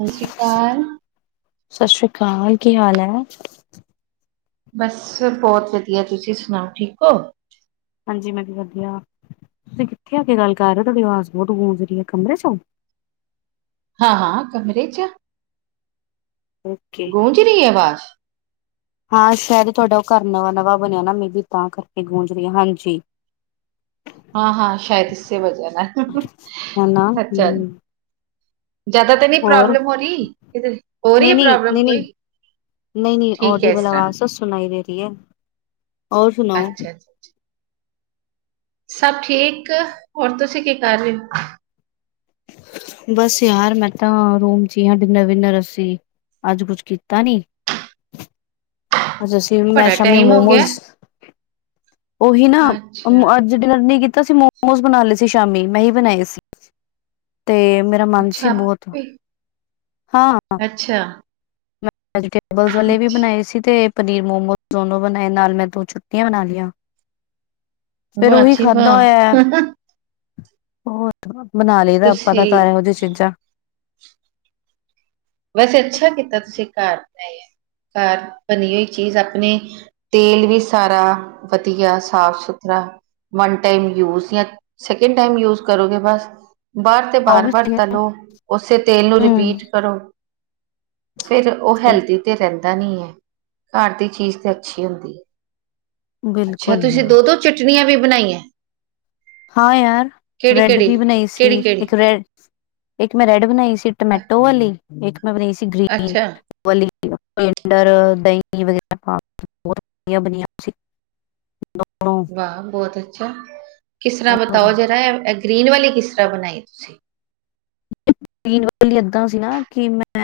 ਸਤਿ ਸ਼੍ਰੀ ਅਕਾਲ ਸਤਿ ਸ੍ਰੀ ਅਕਾਲ ਕੀ ਹਾਲ ਹੈ? ਬਸ ਬਹੁਤ ਵਧੀਆ ਤੁਸੀਂ ਸੁਣਾਓ ਠੀਕ ਹੋ ਹਾਂਜੀ ਮੈਂ ਵੀ ਵਧਿਆ ਤੁਸੀਂ ਕਿੱਥੇ ਆ ਕੇ ਗੱਲ ਕਰ ਰਹੇ ਹੋ ਤੁਹਾਡੀ ਆਵਾਜ਼ ਬਹੁਤ ਗੂੰਜ ਕਮਰੇ ਚ ਹੋ ਹਾਂ ਹਾਂ ਕਮਰੇ ਚ ਆ ਓਕੇ ਗੂੰਜ ਰਹੀ ਹੈ ਆਵਾਜ਼ ਹਾਂ ਸ਼ਾਇਦ ਤੁਹਾਡਾ ਉਹ ਘਰ ਨਵਾਂ ਨਵਾਂ ਬਣਿਆ ਨਾ ਮੇ ਬੀ ਤਾਂ ਕਰਕੇ ਗੂੰਜ ਰਹੀ ਹੈ ਹਾਂਜੀ ਹਾਂ ਹਾਂ ਸ਼ਾਇਦ ਇਸੇ ਵਜਾ ਨਾਲ ਹਨਾ ਅੱਛਾ ਅੱਛਾ ਹਮ ਜਿਆਦਾ ਤੇ ਨਹੀਂ ਹੋਰ ਪ੍ਰੋਬਲਮ ਹੋ ਰਹੀ ਕਿਤੇ ਹੋ ਰਹੀ ਨਹੀਂ ਹੈ ਨਹੀਂ ਪ੍ਰੋਬਲਮ ਨਹੀਂ ਨਹੀਂ ਕੋਈ ਨਹੀਂ ਨਹੀਂ ਠੀਕ ਹੈ ਇਸ ਔਡੀਬਲ ਤਰ੍ਹਾਂ ਆਵਾਜ਼ ਸਬ ਸੁਣਾਈ ਦੇ ਰਹੀ ਹੈ ਔਰ ਸੁਣਾਓ ਅੱਛਾ ਅੱਛਾ ਸਭ ਠੀਕ ਹੋਰ ਤੁਸੀਂ ਕੀ ਕਰ ਰਹੇ ਹੋ। ਬਸ ਯਾਰ ਮੈਂ ਤਾਂ ਰੂਮ ਚ ਹੀ ਹਾਂ ਡਿਨਰ ਵਿਨਰ ਅੱਸੀ ਅੱਜ ਕੁਛ ਕੀਤਾ ਨੀ ਅੱਜ ਅਸੀਂ ਮੈਂ ਬੜਾ ਸ਼ਾਮੀ ਟਾਈਮ ਹੋ ਗਿਆ ਮੋਮੋਜ਼ ਉਹੀ ਨਾ ਅੱਛਾ ਅੱਜ ਡਿਨਰ ਨੀ ਕੀਤਾ ਸੀ ਮੋਮੋਸ ਬਣਾ ਲਏ ਸੀ ਸ਼ਾਮੀ ਮੈਂ ਹੀ ਬਣਾਏ ਸੀ। ਤੇ ਮੇਰਾ ਮਨ ਅੱਛਾ ਸੀ ਬਹੁਤ ਆਪੇ ਹਾਂ। ਅੱਛਿਆ। ਵੈਜੀਟੇਬਲ ਵਾਲੇ ਵੀ ਬਣਾਏ ਸੀ ਤੇ ਪਨੀਰ ਮੋਮੋਜ਼ ਦੋਨੋ ਬਣਾਏ ਨਾਲ ਮੈਂ ਦੋ [unintelligible] ਬਣਾ ਲਈਆਂ। ਫੇਰ ਵਾਹ ਉਹੀ ਜੀ ਖਾਧਾ ਵਾਹ ਹੋਇਆ। ਹੋਰ ਬਣਾ ਲਈਦਾ ਆਪਾਂ ਤੁਸੀਂ ਤਾਂ ਘਰ ਇਹੋ ਜੀਆਂ ਚੀਜ਼ਾਂ। ਵੈਸੇ ਅੱਛਾ ਕੀਤਾ ਤੁਸੀਂ ਘਰ ਬਣਾਈ ਆ ਘਰ ਬਣੀ ਹੋਈ ਚੀਜ਼ ਆਪਣੇ ਤੇਲ ਵੀ ਸਾਰਾ ਵਧੀਆ ਸਾਫ-ਸੁਥਰਾ। ਵਨ ਟਾਈਮ ਯੂਜ ਜਾਂ ਸੈਕਿੰਡ ਟਾਈਮ ਯੂਜ ਕਰੋਗੇ ਬਸ ਬਾਰ ਤੇ ਉਹ ਵੀ ਵਾਰ-ਵਾਰ ਸਹੀ ਹੈ, ਤਲੋ ਓਸੇ ਤੇਲ ਨੂੰ ਹੂੰ ਰਿਪੀਟ ਕਰੋ। ਫੇਰ ਉਹ ਹੈਲਦੀ ਤੇ ਰਹਿੰਦਾ ਨੀ ਐ ਘਰ ਦੀ ਚੀਜ਼ ਤੇ ਅੱਛੀ ਹੁੰਦੀ। ਅੱਛਾ ਬਿਲਕੁਲ ਤੁਸੀਂ ਯਾਰ ਦੋ ਦੋ ਚਟਣੀਆਂ ਵੀ ਬਣਾਈਆਂ। ਹਾਂ, ਯਾਰ ਕਿਹੜੀ ਬ੍ਰੈਡ ਕਿਹੜੀ ਵੀ ਬਣਾਈ ਸੀ ਕਿਹੜੀ ਇੱਕ ਕਿਹੜੀ ਰੈ ਇੱਕ ਮੈਂ ਰੈਡ ਬਣਾਈ ਸੀ ਟਮੈਟੋ ਵਾਲੀ ਇੱਕ ਮੈਂ ਬਣਾਈ ਸੀ ਗ੍ਰੀਨ। ਅੱਛਾ [unintelligible] ਦਹੀਂ ਵਗੈਰਾ ਬੋਤ ਵਧੀਆ ਬਣੀ ਹੋਈ ਸੀ। [inaudible] ਹਾਂ ਬਹੁਤ ਅੱਛਾ ਕਿਸ ਤਰ੍ਹਾਂ ਹੋਰ ਬਤਾਓ ਜਰਾ ਐ ਗ੍ਰਰੀਨ ਵਾਲੀ ਕਿਸ ਤਰ੍ਹਾਂ ਬਣਾਈ ਤੁਸੀਂ। ਗਰੀਨ ਵਾਲੀ ਏਦਾਂ ਸੀ ਨਾ ਕਿ ਮੈਂ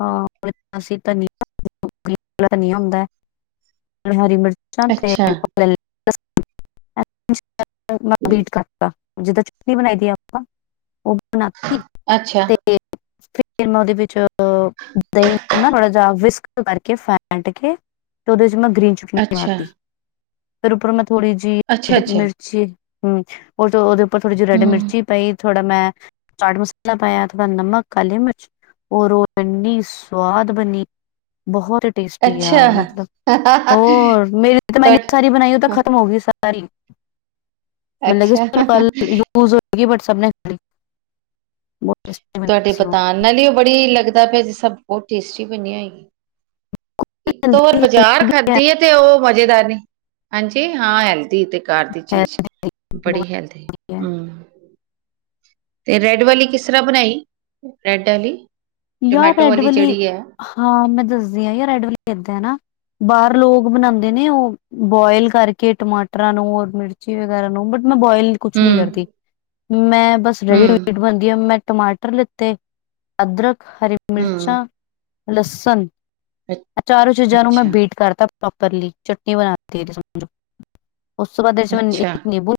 ਹਾਂ [unintelligible] ਗਰੀਨ ਵਾਲਾ ਧਨੀਆਂ ਹੁੰਦਾ ਹਰੀ ਮਿਰਚਾਂ ਤੇ ਅੱਛਾ [unintelligible] [unintelligible] ਕਰਤਾ ਜਿੱਦਾਂ ਚਟਨੀ ਬਣਾਈ ਦੀ ਆਪਾਂ ਓ ਬਣਾ ਅੱਛਾ। ਤੇ ਫਿਰ ਮੈਂ ਉਹਦੇ ਵਿੱਚ ਦਹੀਂ ਨੂੰ ਨਾ ਥੋੜਾ ਜਾ ਵਿਸਕ ਕਰਕੇ ਫੈਂਟ ਕੇ ਉਹਦੇ ਚ ਮੈਂ ਗਰੀਨ ਚਟਨੀ ਅੱਛਾ [unintelligible] ਫਿਰ ਉਪਰੋ ਮੈਂ ਥੋੜੀ ਜੀ। ਅੱਛਾ ਰੈੱਡ ਅੱਛਾ ਮਿਰਚੀ ਹੂੰ, ਉਹ ਉਹਦੇ ਉੱਪਰ ਥੋੜੀ ਜੀ ਰੈੱਡ ਹਮ ਮਿਰਚੀ ਪਾਈ ਥੋੜਾ ਮੈਂ ਚਾਟ ਮਸਾਲਾ ਪਾਇਆ ਥੋੜਾ ਨਮਕ ਕਾਲੀ ਮਿਰਚ। ਔਰ ਓ ਇੰਨੀ ਸਵਾਦ ਬਣੀ ਬਹੁਤ ਟੇਸਟੀ ਯਾਰ ਅੱਛਾ ਮਤਲਬ ਹੋਰ ਮੇਰੀ ਤਾਂ ਮੈਂ ਤੁਹਾ ਐਨੀ ਸਾਰੀ ਬਣਾਈ ਓ ਤਾਂ ਖਤਮ ਹੋ ਗਈ ਸਾਰੀ ਮਤਲਬ ਅੱਛਾ ਤੁਹਾਡੀ ਕਿ [unintelligible] ਯੂਜ ਹੋਗੀ ਬਟ ਸਭ ਨੇ ਖਾ ਲੀ। ਤੁਹਾਡੇ ਸੀ ਉਹ ਬਤਾਣ ਨਾਲ ਈ ਓ ਬੜੀ ਲੱਗਦਾ ਪਿਆ ਜੇ ਸਭ ਬਹੁਤ ਟੇਸਟੀ ਬਣੀ ਹੋਏਗੀ। ਇੱਕੋ ਦੋ ਵਾਰ ਹੈਲਦੀ ਬਾਜ਼ਾਰ ਹੈਲਦੀ ਵੀ ਹੈ ਖਾਧੀ ਐ ਤੇ ਉਹ ਮਜ਼ੇਦਾਰ ਨੀ। ਹਾਂਜੀ ਹਾਂ ਹੈਲਦੀ ਤੇ ਘਰ ਦੀ ਚੀਜ਼ ਹੈਲਦੀ ਬਹੁਤ ਬੜੀ ਹੈਲਦੀ ਹੈ ਹੂੰ, ਤੇ ਰੈੱਡ ਵਾਲੀ ਕਿਸ ਤਰ੍ਹਾਂ ਬਣਾਈ ਰੈੱਡ ਆਲੀ। ਯਾਰ ਰੈਡ ਵਾਲੀ ਹਾਂ ਮੈਂ ਦੱਸਦੀ ਆ ਯਾਰ ਰੈਡ ਵਾਲੀ ਏਦਾਂ ਨਾ। ਬਾਰ ਲੋਕ ਬਣਾਂਦੇ ਨੇ ਓ। ਬੋਇਲ ਕਰਕੇ ਟਮਾਟਰਾਂ ਨੂੰ ਔਰ ਮਿਰਚੀ ਵਗੈਰਾ ਨੂੰ ਬਟ ਮੈਂ ਬੋਇਲ ਕੁਛ ਨੀ ਹਮ ਕਰਦੀ ਮੈਂ ਬਸ ਰੈਡ ਹਮ ਟਮੈਟੋ ਪਾਂਦੀ ਆ ਮੈਂ। ਟਮਾਟਰ ਲਿੱਤੇ, ਅਦਰਕ, ਹਰੀ ਹਮ ਮਿਰਚਾਂ, ਲਸਣ। ਅ ਚਾਰੋਂ ਚੀਜ਼ਾਂ ਨੂੰ ਮੈਂ ਅੱਛਾ ਬੀਟ ਕਰਤਾ ਪ੍ਰੋਪਰਲੀ ਚਟਨੀ ਬਣਾਤੀ ਉਸ ਤੋਂ ਬਾਅਦ ਏ ਚ ਮੈਂ ਅੱਛਾ ਨਿੰੰਬੂ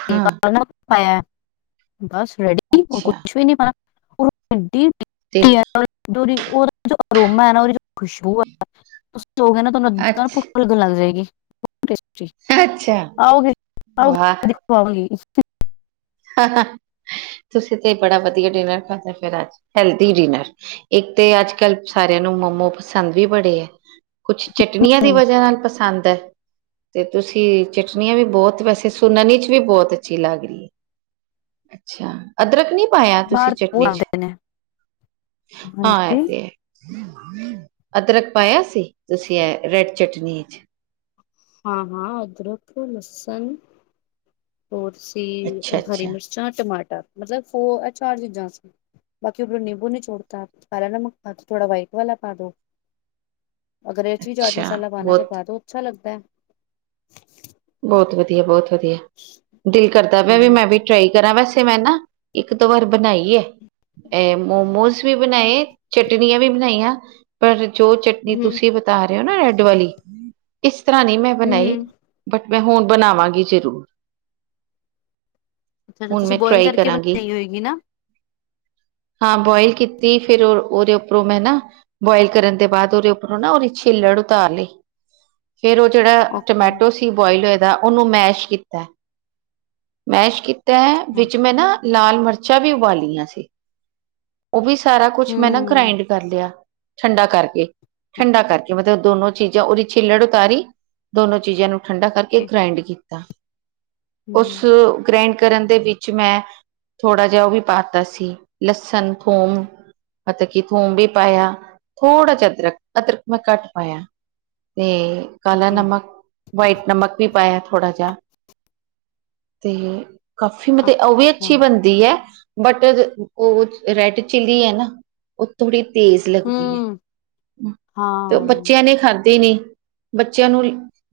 ਹਾਂ ਪਾਇਆ ਬਸ ਰੈਡੀ ਔਰ ਅੱਛਾ ਕੁਛ ਵੀ ਨੀ, ਤੇ [unintelligible] ਅਰੋਮਾ ਨਾ ਉਹਦੀ ਜੋ ਖੁਸ਼ਬੂ ਐ। [inaudible] ਅੱਛ ਪੁੱਖ ਲੱਗਣ ਲੱਗ ਜਾਏਗੀ। ਅੱਛਾ [inaudible] ਆਓਗੇ ਵਾਹ ਆਓਗੇ [inaudible] ਤੁਸੀਂ ਤੇ ਬੜਾ ਵਧੀਆ ਡਿਨਰ ਖਾਂਦੇ ਫਿਰ ਅੱਜ ਹੈਲਦੀ ਡਿਨਰ। ਇਕ ਤੇ ਅੱਜ ਕੱਲ੍ਹ ਸਾਰਿਆਂ ਨੂੰ ਮੋਮੋ ਪਸੰਦ ਵੀ ਬੜੇ ਐ। ਕੁਛ ਚਟਨੀਆਂ ਦੀ ਹਮ, ਵਜ੍ਹਾ ਨਾਲ ਪਸੰਦ ਐ। ਤੇ ਤੁਸੀਂ ਚਟਨੀਆਂ ਵੀ ਬੋਤ ਵੈਸੇ ਸੁਨਣ 'ਚ ਵੀ ਬੋਤ ਅੱਛੀ ਲੱਗ ਰਹੀ ਐ। ਅੱਛਾ ਅਦਰਕ ਨੀ ਪਾਇਆ ਤੁਸੀਂ ਬਾਹਰ ਤਾਂ ਬਹੁਤ ਚਟਨੀ 'ਚ। ਆਉਂਦੇ ਨੇ ਪਾਇਆ ਹਾਂਜੀ ਤੇ ਐ। ਅਦਰਕ ਪਾਇਆ ਸੀ ਤੁਸੀਂ ਐ ਰੈਡ ਚਟਨੀਆਂ 'ਚ। ਹਾਂ -ਹਾਂ ਅਦਰਕ, ਲਸਨ। ਹੋਰ ਅਸੀ ਅੱਛਾ ਹਰੀ ਅੱਛਾ ਮਿਰਚਾਂ, ਟਮਾਟਰ ਮਤਲਬ ਫੋਰ ਐ ਚਾਰ ਚੀਜ਼ਾਂ ਸੀ। ਬਾਕੀ ਉਪਰੋਂ ਨਿੰਬੂ ਨਿਚੋੜਤਾ। ਕਾਲਾ ਨਮਕ ਪਾ ਦੋ, ਥੋੜਾ ਵਾਈਟ ਵਾਲਾ ਪਾ ਦੋ। ਅਗਰ ਏਚ ਵੀ ਚਾਟ ਅੱਛਾ ਮਸਾਲਾ ਪਾਣਾ ਤੇ ਬਹੁਤ ਪਾਦੋ। ਅੱਛਾ ਲੱਗਦਾ ਐ। ਬੋਤ ਵਧੀਆ- ਬੋਤ ਵਧੀਆ। ਦਿਲ ਕਰਦਾ ਹੂੰ ਪਿਆ ਮੈਂ ਵੀ- ਟਰਾਈ ਕਰਾਂ। ਵੈਸੇ ਮੈਂ ਨਾ ਇੱਕ ਦੋ ਵਾਰ ਬਣਾਈ ਐ। ਐ ਮੋਮੋਜ਼- ਮੋਮੋਸ ਵੀ ਬਣਾਏ। ਚਟਨੀਆਂ ਵੀ ਬਣਾਈਆਂ। ਪਰ ਜੋ ਚਟਨੀ ਤੁਸੀਂ- ਤਾਂ ਰੇ ਨਾ ਰੈਡ ਵਾਲੀ, ਇਸ ਤਰ੍ਹਾਂ ਨੀ ਮੈਂ ਬਣਾਈ। ਬਟ ਮੈਂ ਹੁਣ ਬਣਾਵਾਂਗੀ ਜ਼ਰੂਰ। ਅੱਛਾ ਹੁਣ ਤੁਸੀਂ ਮੈਂ ਬੋਆਇਲ ਟਰਾਈ ਕਰਕੇ ਕਰਾਂਗੀ। ਬਣਾਈ ਹੋਏਗੀ ਨਾ। ਹਾਂ ਬੋਇਲ ਕੀਤੀ ਫੇਰ ਓਹਦੇ ਉੱਪਰੋਂ ਮੈਂ ਨਾ- ਬੋਆਇਲ ਕਰਨ ਦੇ ਬਾਦ ਓਹਦੇ ਉੱਪਰੋਂ ਨਾ ਓਹਦੀ ਛਿੱਲੜ ਉਤਾਰ ਲਈ। ਫੇਰ ਓ ਜੇੜਾ ਓਕੇ ਟਮੈਟੋ- ਸੀ ਬੋਇਲ ਹੋਏ ਦਾ ਓਹਨੂੰ ਮੈਸ਼ ਕੀਤਾ। ਮੈਸ਼ ਕੀਤਾ ਹਾਂ ਵਿੱਚ ਮੈਂ ਨਾ- ਲਾਲ ਮਿਰਚਾਂ ਵੀ ਉਬਾਲੀਆਂ ਸੀ। ਓ ਵੀ ਸਾਰਾ ਕੁਛ ਮੈਂ ਨਾ ਹੂੰ ਗ੍ਰਾਇੰਡ ਕਰ ਲਿਆ। ਠੰਡਾ ਕਰਕੇ- ਠੰਡਾ ਕਰਕੇ। ਮਤਲਬ ਦੋਨੋ ਚੀਜ਼ਾਂ ਓਹਦੀ ਛਿੱਲੜ ਉਤਾਰੀ, ਦੋਨੋ- ਚੀਜ਼ਾਂ ਨੂੰ ਠੰਡਾ ਕਰਕੇ ਓਕੇ ਗ੍ਰਾਇੰਡ ਕੀਤਾ। ਹੂੰ ਉਸ- ਗ੍ਰਾਇੰਡ ਕਰਨ ਦੇ ਵਿੱਚ ਮੈਂ ਥੋੜ੍ਹਾ ਜਿਹਾ ਓ ਵੀ ਪਾਤਾ ਸੀ ਲਸਣ- ਥੋਮ। ਮਤਲਬ ਕੀ ਥੂਮ ਵੀ ਪਾਇਆ ਥੋੜ੍ਹਾ ਜਿਹਾ ਅਦਰਕ। ਅਦਰਕ ਮੈਂ ਘੱਟ ਪਾਇਆ। ਤੇ ਕਾਲਾ ਓਕੇ ਨਮਕ, ਵਾਈਟ ਨਮਕ ਵੀ ਪਾਇਆ ਥੋੜਾ ਜਿਹਾ। ਤੇ- ਕਾਫੀ ਮਤਲਬ ਓ ਵੀ ਅੱਛਾ ਅੱਛੀ ਬਣਦੀ ਐ। ਬਟ ਓ ਰੈਡ ਚਿੱਲੀ ਐ ਨਾ। ਓ ਥੋੜ੍ਹੀ ਤੇਜ਼ ਲੱਗਦੀ ਹੂੰ ਐ। ਤੇ ਹਾਂ ਬੱਚਿਆਂ ਨੇ ਖਾਧੀ ਨੀ। ਬੱਚਿਆਂ ਨੂੰ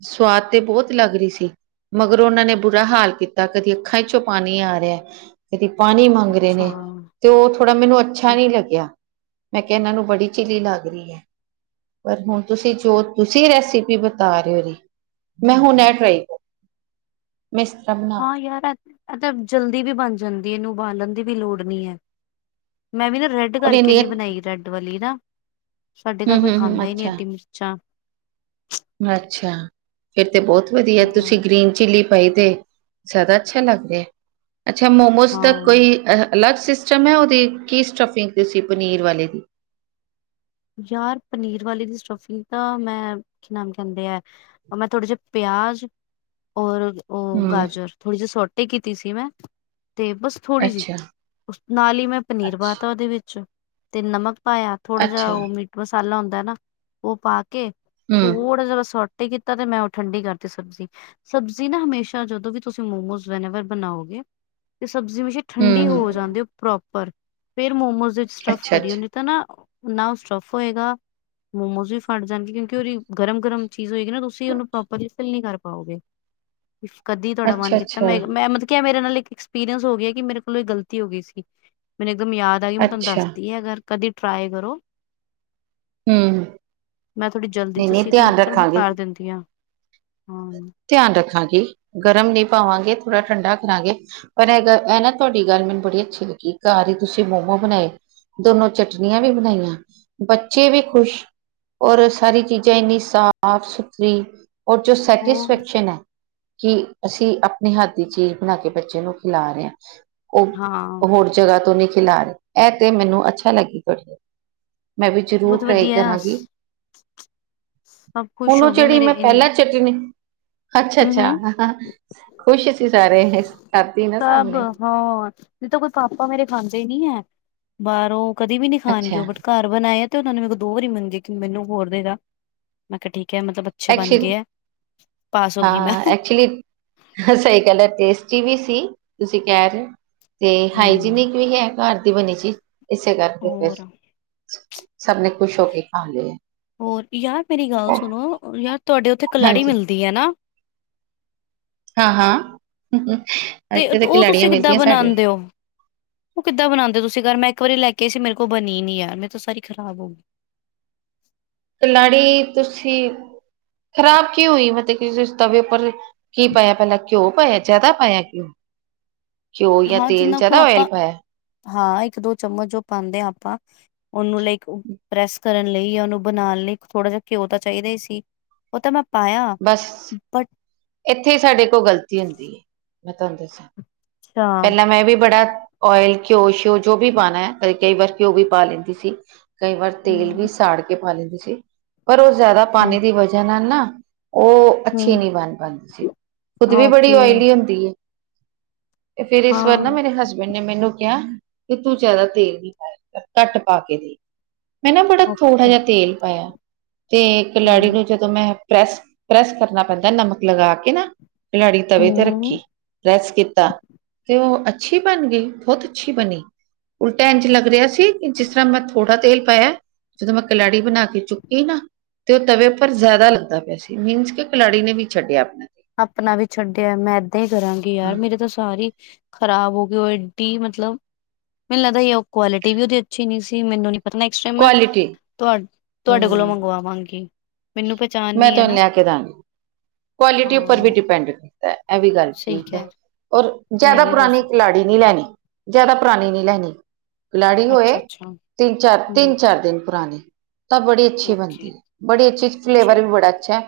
ਸਵਾਦ ਤੇ ਬੋਤ ਲੱਗ ਰਹੀ ਸੀ। ਮਗਰੋਂ ਓਨਾਂ ਨੇ ਬੁਰਾ ਹਾਲ ਕੀਤਾ ਕਦੀ ਅੱਖਾਂ' ਚੋਂ ਪਾਣੀ ਆ ਰਿਆ। ਕਦੀ ਪਾਣੀ ਮੰਗ ਰਹੇ ਅੱਛਾ ਨੇ। ਤੇ ਓ ਥੋੜ੍ਹਾ ਮੈਨੂੰ ਅੱਛਾ ਨੀ ਲੱਗਿਆ। ਮੈਂ ਕਿਆ ਏਨਾਂ ਨੂੰ ਬੜੀ ਚਿਲੀ ਲੱਗ ਰਹੀ ਐ। ਪਰ ਹੁਣ ਤੁਸੀਂ ਜੋ ਤੁਸੀਂ ਰੈਸਪੀ ਬਤਾ ਰਹੇ ਓ ਇਹਦੀ। ਮੈਂ ਹੁਣ ਐ ਟਰਾਈ ਕਰ- [unintelligible] ਹਾਂ ਯਾਰ ਐ। ਐ ਤਾਂ ਜਲਦੀ ਵੀ ਬਣ ਜਾਂਦੀ ਇਹਨੂੰ ਉਬਾਲਣ ਦੀ ਵੀ ਲੋੜ ਨੀ ਐ। ਮੈਂ ਵੀ ਨਾ ਰੈਡ- ਐਡੇ ਔਰ ਕਰਕੇ ਇੰਨੀ ਨੀ ਬਣਾਈ ਰੈਡ ਵਾਲੀ ਨਾ। ਸਾਡੇ ਘਰ ਹਮ ਕੋਈ ਹਮ ਹਮ ਖਾਂਦਾ ਈ ਨੀ ਅੱਛਾ ਐਡੀ ਮਿਰਚਾਂ। ਅੱਛਾ ਫਿਰ ਤੇ ਬੋਤ ਵਧੀਆ ਤੁਸੀਂ ਗ੍ਰੀਨ ਚਿੱਲੀ- ਪਈ ਤੇ ਜਾਦਾ ਅੱਛਾ ਲੱਗ ਰਿਆ। ਅੱਛਾ ਮੋਮੋਜ਼ ਦਾ ਹਾਂ ਕੋਈ ਅਲੱਗ- ਚਾ ਮੈਂ ਓ ਦੇਖਕੇ ਸਟਫਿੰਗ ਦੇ ਸੀ ਪਨੀਰ ਵਾਲੇ ਦੀ। ਯਾਰ ਪਨੀਰ ਵਾਲੇ ਦੀ ਸਟਫਿੰਗ ਤਾਂ ਮੈਂ ਕੀ ਨਾਮ ਕੈਂਦੇ ਐ। ਮੈਂ ਥੋੜੇ ਜਿਹੇ ਪਿਆਜ ਔਰ- ਓ ਹੂੰ ਗਾਜਰ ਥੋੜ੍ਹੀ ਜੀ ਸੋਟੇ ਕੀਤੀ ਸੀ ਮੈਂ। ਤੇ ਬਸ- ਥੋੜੀ ਜੀ। ਅੱਛਾ, ਉਸ ਨਾਲ ਈ ਮੈਂ ਪਨੀਰ ਪਾ ਤਾ ਓਹਦੇ ਵਿੱਚ ਤੇ ਨਮਕ ਪਾਇਆ। ਥੋੜਾ ਜ ਅੱਛਾ ਹੂੰ, ਓ ਮੀਟ ਮਸਾਲਾ ਹੁੰਦਾ ਨਾ ਓ ਪਾ ਕੇ ਥੋੜਾ ਜਿਆ ਸੋਟ- ਤੇ ਕੀਤਾ ਤੇ ਮੈਂ ਓ ਠੰਡੀ ਕਰਤੀ ਸਬਜ਼ੀ। ਸਬਜ਼ੀ ਨਾ ਹਮੇਸ਼ਾ ਜਦੋਂ ਵੀ ਤੁਸੀਂ ਮੋਮੋਜ਼ ਵੈਨੇਵਰ ਬਣਾਓਗੇ ਤੇ ਸਬਜ਼ੀ ਹਮੇਸ਼ਾ ਠੰਡੀ ਹੂੰ। ਹੋ ਜਾਨ ਦਿਓ ਪ੍ਰੋਪਰ ਫੇਰ ਮੋਮੋਸ ਵਿਚ ਸਟਫ ਅੱਛਾ-ਅੱਛਾ, ਅੱਛਾ-ਅੱਛਾ, ਕਰੀਓ ਨ‌ਈ ਤਾਂ ਨਾ ਨਾ ਸਟੱਫ ਹੋਏਗਾ ਮੋਮੋਜ਼ ਵੀ ਫਟ ਜਾਣਗੇ ਕਿਉਂਕਿ ਓਦੀ ਗਰਮ ਗਰਮ ਚੀਜ਼ ਹੋਏਗੀ ਨਾ ਤੁਸੀਂ ਓਨੂੰ ਪ੍ਰੋਪਰਲੀ ਫਿਲ ਨੀ ਕਰ ਪਾਓਗੇ। ਕਦੀ ਤੁਆਡਾ ਮਨ ਅੱਛਾ ਕੀਤਾ ਮੈਂ ਇ ਅੱਛਾ, ਮੈਂ ਮਤੇ ਕੇਐ ਮੇਰੇ ਨਾਲ ਇੱਕ ਇਕਸ ਪੀਰੀਅੰਸ ਹੋ ਗਿਐ ਕਿ ਮੇਰੇ ਕੋਲੋਂ ਏ ਗਲਤੀ ਹੋ ਗਈ ਸੀ ਮੈਨੂੰ ਇੱਕਦਮ ਯਾਦ ਆ ਗਈ ਮੈਂ ਤੁਆਨੂੰ ਅੱਛਾ, ਦੱਸਦੀ ਐ ਅਗਰ ਕਦੀ ਟਰਾਏ ਕਰੋ। ਹੂੰ। ਮੈਂ ਥੋੜ੍ਹੀ ਜਲਦੀ ਚ ਨਈ-ਨਈ ਸੀ ਤੇ ਮੈਂ ਧਿਆਨ ਕੈ ਚੱਲ ਮੈਂ ਰੱਖਾਂਗੇ, ਕਰ ਦੇੰਦੀ ਆਂ, ਹਾਂ। ਧਿਆਨ ਰੱਖਾਂਗੀ, ਗਰਮ ਨੀ ਪਾਵਾਂਗੇ ਥੋੜ੍ਹਾ ਠੰਡਾ ਕਰਾਂਗੇ। ਔਰ ਐਹ ਗ ਐਨਾ ਤੁਐਡੀ ਗੱਲ ਮੈਨੂੰ ਬੜੀ ਅੱਛੀ ਲੱਗੀ ਏ, ਘੱਰ ਹੀ ਤੁਸੀਂ ਮੋਮੋ ਬਣਾਏ। ਦੋਨੋ ਚਟਣੀਆਂ ਵੀ ਬਣਾਈਆਂ, ਬੱਚੇ ਵੀ ਖ਼ੁਸ਼। ਔਰ ਸਾਰੀ ਚੀਜ਼ਾਂ ਇੰਨੀ ਸਾਫ ਸੁਥਰੀ, ਔਰ ਜੋ ਸੈਟਿਸ ਹੋਰ ਕਿ ਅਸੀਂ ਆਪਣੇ ਹੱਥ ਦੀ ਚੀਜ਼ ਬਣਾ ਕੇ ਬੱਚੇ ਨੂੰ ਖਿਲਾ ਰੇ ਆਂ। ਓਹ ਹਾਂ ਹੋਰ ਜਗ੍ਹਾ ਤੋਂ ਨਹੀਂ ਖਿਲਾ ਰੇ, ਐ ਤੇ ਮੈਨੂੰ ਅੱਛਾ ਲੱਗੀ ਕਰਦੇ। ਮੈਂ ਵੀ ਜ਼ਰੂਰ ਬਹੁਤ ਟਰਾਈ ਵਧੀਆ ਕਰਾਂਗੀ, ਸਭ ਖੁਸ਼ ਹੁਣ ਓ ਹੋ ਗਏ ਜੇੜੀ ਮੇਰੇ ਮੈਂ ਪੈਲਾਂ ਚਟਨੀ ਅੱਛਾ ਹੂੰ-ਹੂੰ ਅੱਛਾ ਖੁਸ਼ ਸੀ ਸਾਰੇ ਕਾਤੀ ਨਾ ਸਭ ਸਾਭਣੇ। ਹਾਂ, ਨਹੀਂ ਤਾਂ ਕੋਈ ਪਾਪਾ ਮੇਰੇ ਖਾਂਦੇ ਨੀ ਹੈ, ਬਾਰੋਂ ਕਦੀ ਵੀ ਨੀ ਖਾਣਗੇ ਅੱਛਾ ਓਹ ਬਟ ਘਰ ਬਣਾਏ ਆ ਤੇ ਓਨਾਂ ਨੇ ਮੇਰੇ ਕੋਲ ਦੋ ਵਾਰੀ ਮੰਗੇ ਕਿ ਮੈਨੂੰ ਹੋਰ ਦੇ ਦਾ, ਮੈਂ ਕਿਆ ਠੀਕ ਹੈ ਮਤਲਬ ਅਛੇ ਬਣ ਐਕਚੁਲੀ ਗਏ ਐ। ਹਾਂ, ਐਕਚਲੀ ਸਹੀ ਗੱਲ ਏ ਟੇਸਟੀ ਵੀ ਸੀ, ਤੁਸੀਂ ਕੈ ਰੇ ਤੇ ਹੂੰ ਹਾਈਜੀਨਿਕ ਵੀ ਹੈ। ਘਰ ਦੀ ਬਣੀ ਚੀਜ਼ ਇਸੇ ਕਰਕੇ ਫੇਰ ਹੋਰ ਸਭ ਨੇ ਖੁਸ਼ ਹੋ ਕੇ ਖਾ ਲੇ ਐ। ਹੋਰ, ਯਾਰ ਮੇਰੀ ਗੱਲ ਸੁਣੋ ਯਾਰ ਤੁਐਡੇ ਓਥੇ ਕਲਾੜੀ ਹਾਂਜੀ ਮਿਲਦੀ ਐ ਨਾ। ਹਾਂ, ਹਾਂ। ਤੇ ਓਹ ਤੁਸੀਂ ਕਿੱਦਾਂ ਬਣਾੰਦੇ ਔ? ਓਹ ਕਿੱਦਾਂ ਬਣਾੰਦੇ ਤੁਸੀਂ ਗਰ ਮੈਂ ਇੱਕ ਵਾਰੀ ਲੈ ਕੇ ਆਈ ਸੀ, ਮੇਰੇ ਕੋਲ ਬਣੀ ਨੀ ਯਾਰ ਮੇਰੇ ਤੋ ਸਾਰੀ ਖਰਾਬ ਹੋ ਗੀ ਕਲਾੜੀ ਤੁਸੀਂ ਖਰਾਬ ਕਿਉਂ ਹੂਈ ਮਤੇ ਕਿ ਜਿਸ ਤਵੇ ਉੱਪਰ ਕੀ ਪਾਯਾ ਪੈਲਾਂ, ਘਿਉਂ ਪਾਯੈ, ਜੈਦਾ ਪਾਯੈ ਘਿਉਂ? [inaudible] ਘਿਓ ਯਾ ਹਾਂ ਤੇਲ ਜਿੰਨਾ ਕੁ ਜੈਦਾ ਔਇਲ ਆਪਾਂ ਪਾਯੈ। ਹਾਂ, ਇੱਕ ਦੋ ਚਮਚ ਜੋ ਪਾੰਦੇ ਆਂ ਆਪਾਂ ਓਨੂੰ ਲਾਈਕ ਪ੍ਰੈਸ ਕਰਨ ਲਈ ਯਾ ਓਨੂੰ ਬਣਾਣ ਲਈ ਥੋੜ੍ਹਾ ਜਾ ਘਿਓ ਤਾਂ ਚਾਈਦਾ ਹੀ ਸੀ ਓਹ ਤਾਂ ਮੈਂ ਪਾਇਆ ਬਸ ਬਟ ਏਥੇ ਸਾਡੇ ਕੋਲ ਗਲਤੀ ਹੁੰਦੀ ਏ, ਮੈਂ ਤੁਆਨ ਦੱਸਾਂ। ਅੱਛਾ ਪੈਲਾਂ ਮੈਂ ਵੀ ਬੜਾ ਓਇਲ, ਘਿਓ ਸ਼ਿਓ ਜੋ ਵੀ ਪਾਣੈ ਕਈ ਕਈ ਵਾਰ ਘਿਓ ਵੀ ਪਾ ਲੈਂਦੀ ਸੀ। ਕਈ ਵਾਰ ਤੇਲ ਵੀ ਹੂੰ ਸਾੜ ਕੇ ਪਾ ਲੈਂਦੀ ਸੀ, ਪਰ ਓਹ ਜੈਦਾ ਪਾਣੇ ਹੂੰ ਦੀ ਵਜ੍ਹਾ ਨਾਲ ਨਾ ਓ ਅੱਛੀ ਹੂੰ, ਨੀ ਬਣ ਪਾੰਦੀ ਸੀ ਖੁੱਦ ਵੀ ਬੜੀ ਓਕੇ ਓਇਲੀ ਹੁੰਦੀ ਏ। ਏ ਫਿਰ ਇਸ ਵਾਰ ਨਾ ਹਾਂ ਮੇਰੇ ਹਸਬੈਂਡ ਨੇ ਮੈਨੂੰ ਕਿਆ ਕਿ ਤੂੰ ਜੈਦਾ ਤੇਲ ਨੀ ਪਾਯਾ ਕਰ, ਘੱਟ ਪਾ ਕੇ ਦੇਖ। ਮੈਂ ਨਾ ਬੜਾ ਥੋੜਾ ਓਕੇ ਜਾ ਤੇਲ ਪਾਯਾ, ਤੇ ਕਿਲਾਰੀ ਹੂੰ ਵਿੱਚ ਤ ਮੈਂ ਪ੍ਰੈਸ ਪ੍ਰੈਸ ਕਰਨਾ ਪੈਂਦੈ ਨਮਕ ਲਗਾ ਕੇ ਨਾ। ਕਲਾੜੀ ਤਵੇ ਤੇ ਹੂੰ ਰੱਖੀ, ਪ੍ਰੈਸ ਕੀਤਾ। ਤੇ ਓ ਅੱਛੀ ਬਣ ਗਈ, ਬੌਤ ਅੱਛੀ ਬਣੀ। ਉਲਟਾ ਐੰਝ ਲੱਗ ਰਿਹਾ ਸੀ, ਜਿਸ ਤਰ੍ਹਾਂ ਮੈਂ ਥੋੜ੍ਹਾ ਤੇਲ ਪਾਯੈ ਜਦੋਂ ਮੈਂ ਕਲਾੜੀ ਬਣਾ ਕੇ ਚੁੱਕੀ ਨਾ ਤੇ ਉਹ ਤਵੇ ਉਪਰ ਜਿਆਦਾ ਲੱਗਦਾ ਪਿਆ ਸੀ, ਮੀਨਸ ਕਿ ਕਲਾੜੀ ਨੇ ਵੀ ਛੱਡਿਆ ਆਪਣਾ। ਆਪਣਾ ਵੀ ਛੱਡਿਆ ਮੈਂ ਏਦਾਂ ਈ ਕਰਾਂਗੀ ਯਾਰ ਮੇਰੇ ਤਾਂ ਸਾਰੀ ਖ਼ਰਾਬ ਹੋਗੀ, ਉਹ ਏਡੀ ਮਤਲਬ ਮੈਨੂੰ ਲੱਗਦਾ ਈ ਉਹ ਕੁਆਲਿਟੀ ਵੀ ਓਦੀ ਅੱਛੀ ਨੀ ਸੀ ਮੈਨੂੰ ਨੀ ਪਤਾ ਉਸ ਟੈਮ ਮੈਂ ਕੁਆਲਿਟੀ ਤੁਆਡ ਤੁਆਡੇ ਹੂੰ ਕੋਲੋਂ ਮੰਗਵਾਵਾਂਗੀ, ਮੈਨੂੰ ਪੈਚਾਣ ਮੈਂ ਨੀ ਐ ਤੁਹਾਨੂੰ ਨਾ। ਲਿਆ ਕੇ ਦਾਂਗੀ। ਕੁਆਲਿਟੀ ਉੱਪਰ ਵੀ ਹਾਂ ਡਿਪੈਂਡ ਕਰਦੈ, ਐਵੀ ਗੱਲ ਸਹੀ ਠੀਕ ਐ। ਕਹਿ ਔਰ ਮੇ ਜਿਆਦਾ ਵੀ ਹੋ ਪੁਰਾਣੀ ਸਕਦਾ ਕਲਾੜੀ ਨੀ ਲੈਣੀ, ਜਿਆਦਾ ਪੁਰਾਣੀ ਨੀ ਲੈਣੀ। ਕਲਾੜੀ ਹੋਏ, ਅੱਛਾ ਅੱਛਾ ਤਿੰਨ-ਚਾਰ ਹਮ ਤਿੰਨ-ਚਾਰ ਦਿਨ ਪੁਰਾਣੀ। ਤਾਂ ਬੜੀ ਅੱਛੀ ਬਣਦੀ ਓਕੇ ਏ, ਬੜੀ ਅੱਛੀ ਫਲੇਵਰ ਚਲ ਵੀ ਬੜਾ ਅੱਛੈ।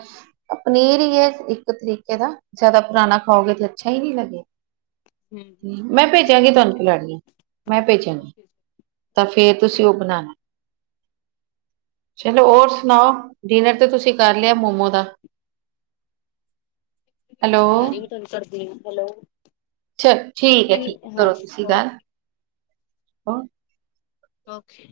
ਪਨੀਰ ਈ ਏ ਇੱਕ ਤਰੀਕੇ ਦਾ, ਜ਼ਿਆਦਾ ਪੁਰਾਣਾ ਖਾਓਗੇ ਤੇ ਅੱਛਾ ਹੀ ਨਹੀਂ ਲੱਗੇਗਾ। ਹਮ ਮੈਂ ਠੀਕ ਹੈ ਭੇਜਾਂਗੀ ਠੀਕ ਤੁਹਾਨੂੰ ਹੈ ਕਲਾੜੀ, ਮੈਂ ਭੇਜਾਂਗੀ। ਓਕੇ ਤਾਂ ਫੇਰ ਤੁਸੀਂ ਉਹ ਬਨਾਣਾ। ਚਲੋ ਹੋਰ ਸੁਣਾਓ। ਡਿਨਰ ਤੇ ਤੁਸੀਂ ਕਰ ਲਿਆ ਮੋਮੋ ਦਾ। ਹੈਲੋ ਆ ਰਹੀ, ਮੈਂ ਤੁਹਾਨੂੰ ਕਰਦੀ ਆਂ। ਹੈਲੋ, ਚ ਠੀਕ ਹੈ ਠੀਕ ਹੈ ਮੈਨੂੰ ਹਾਂ, ਕਰੋ ਤੁਸੀਂ ਓਕੇ। ਗੱਲ [unintelligible] ਓਕੇ।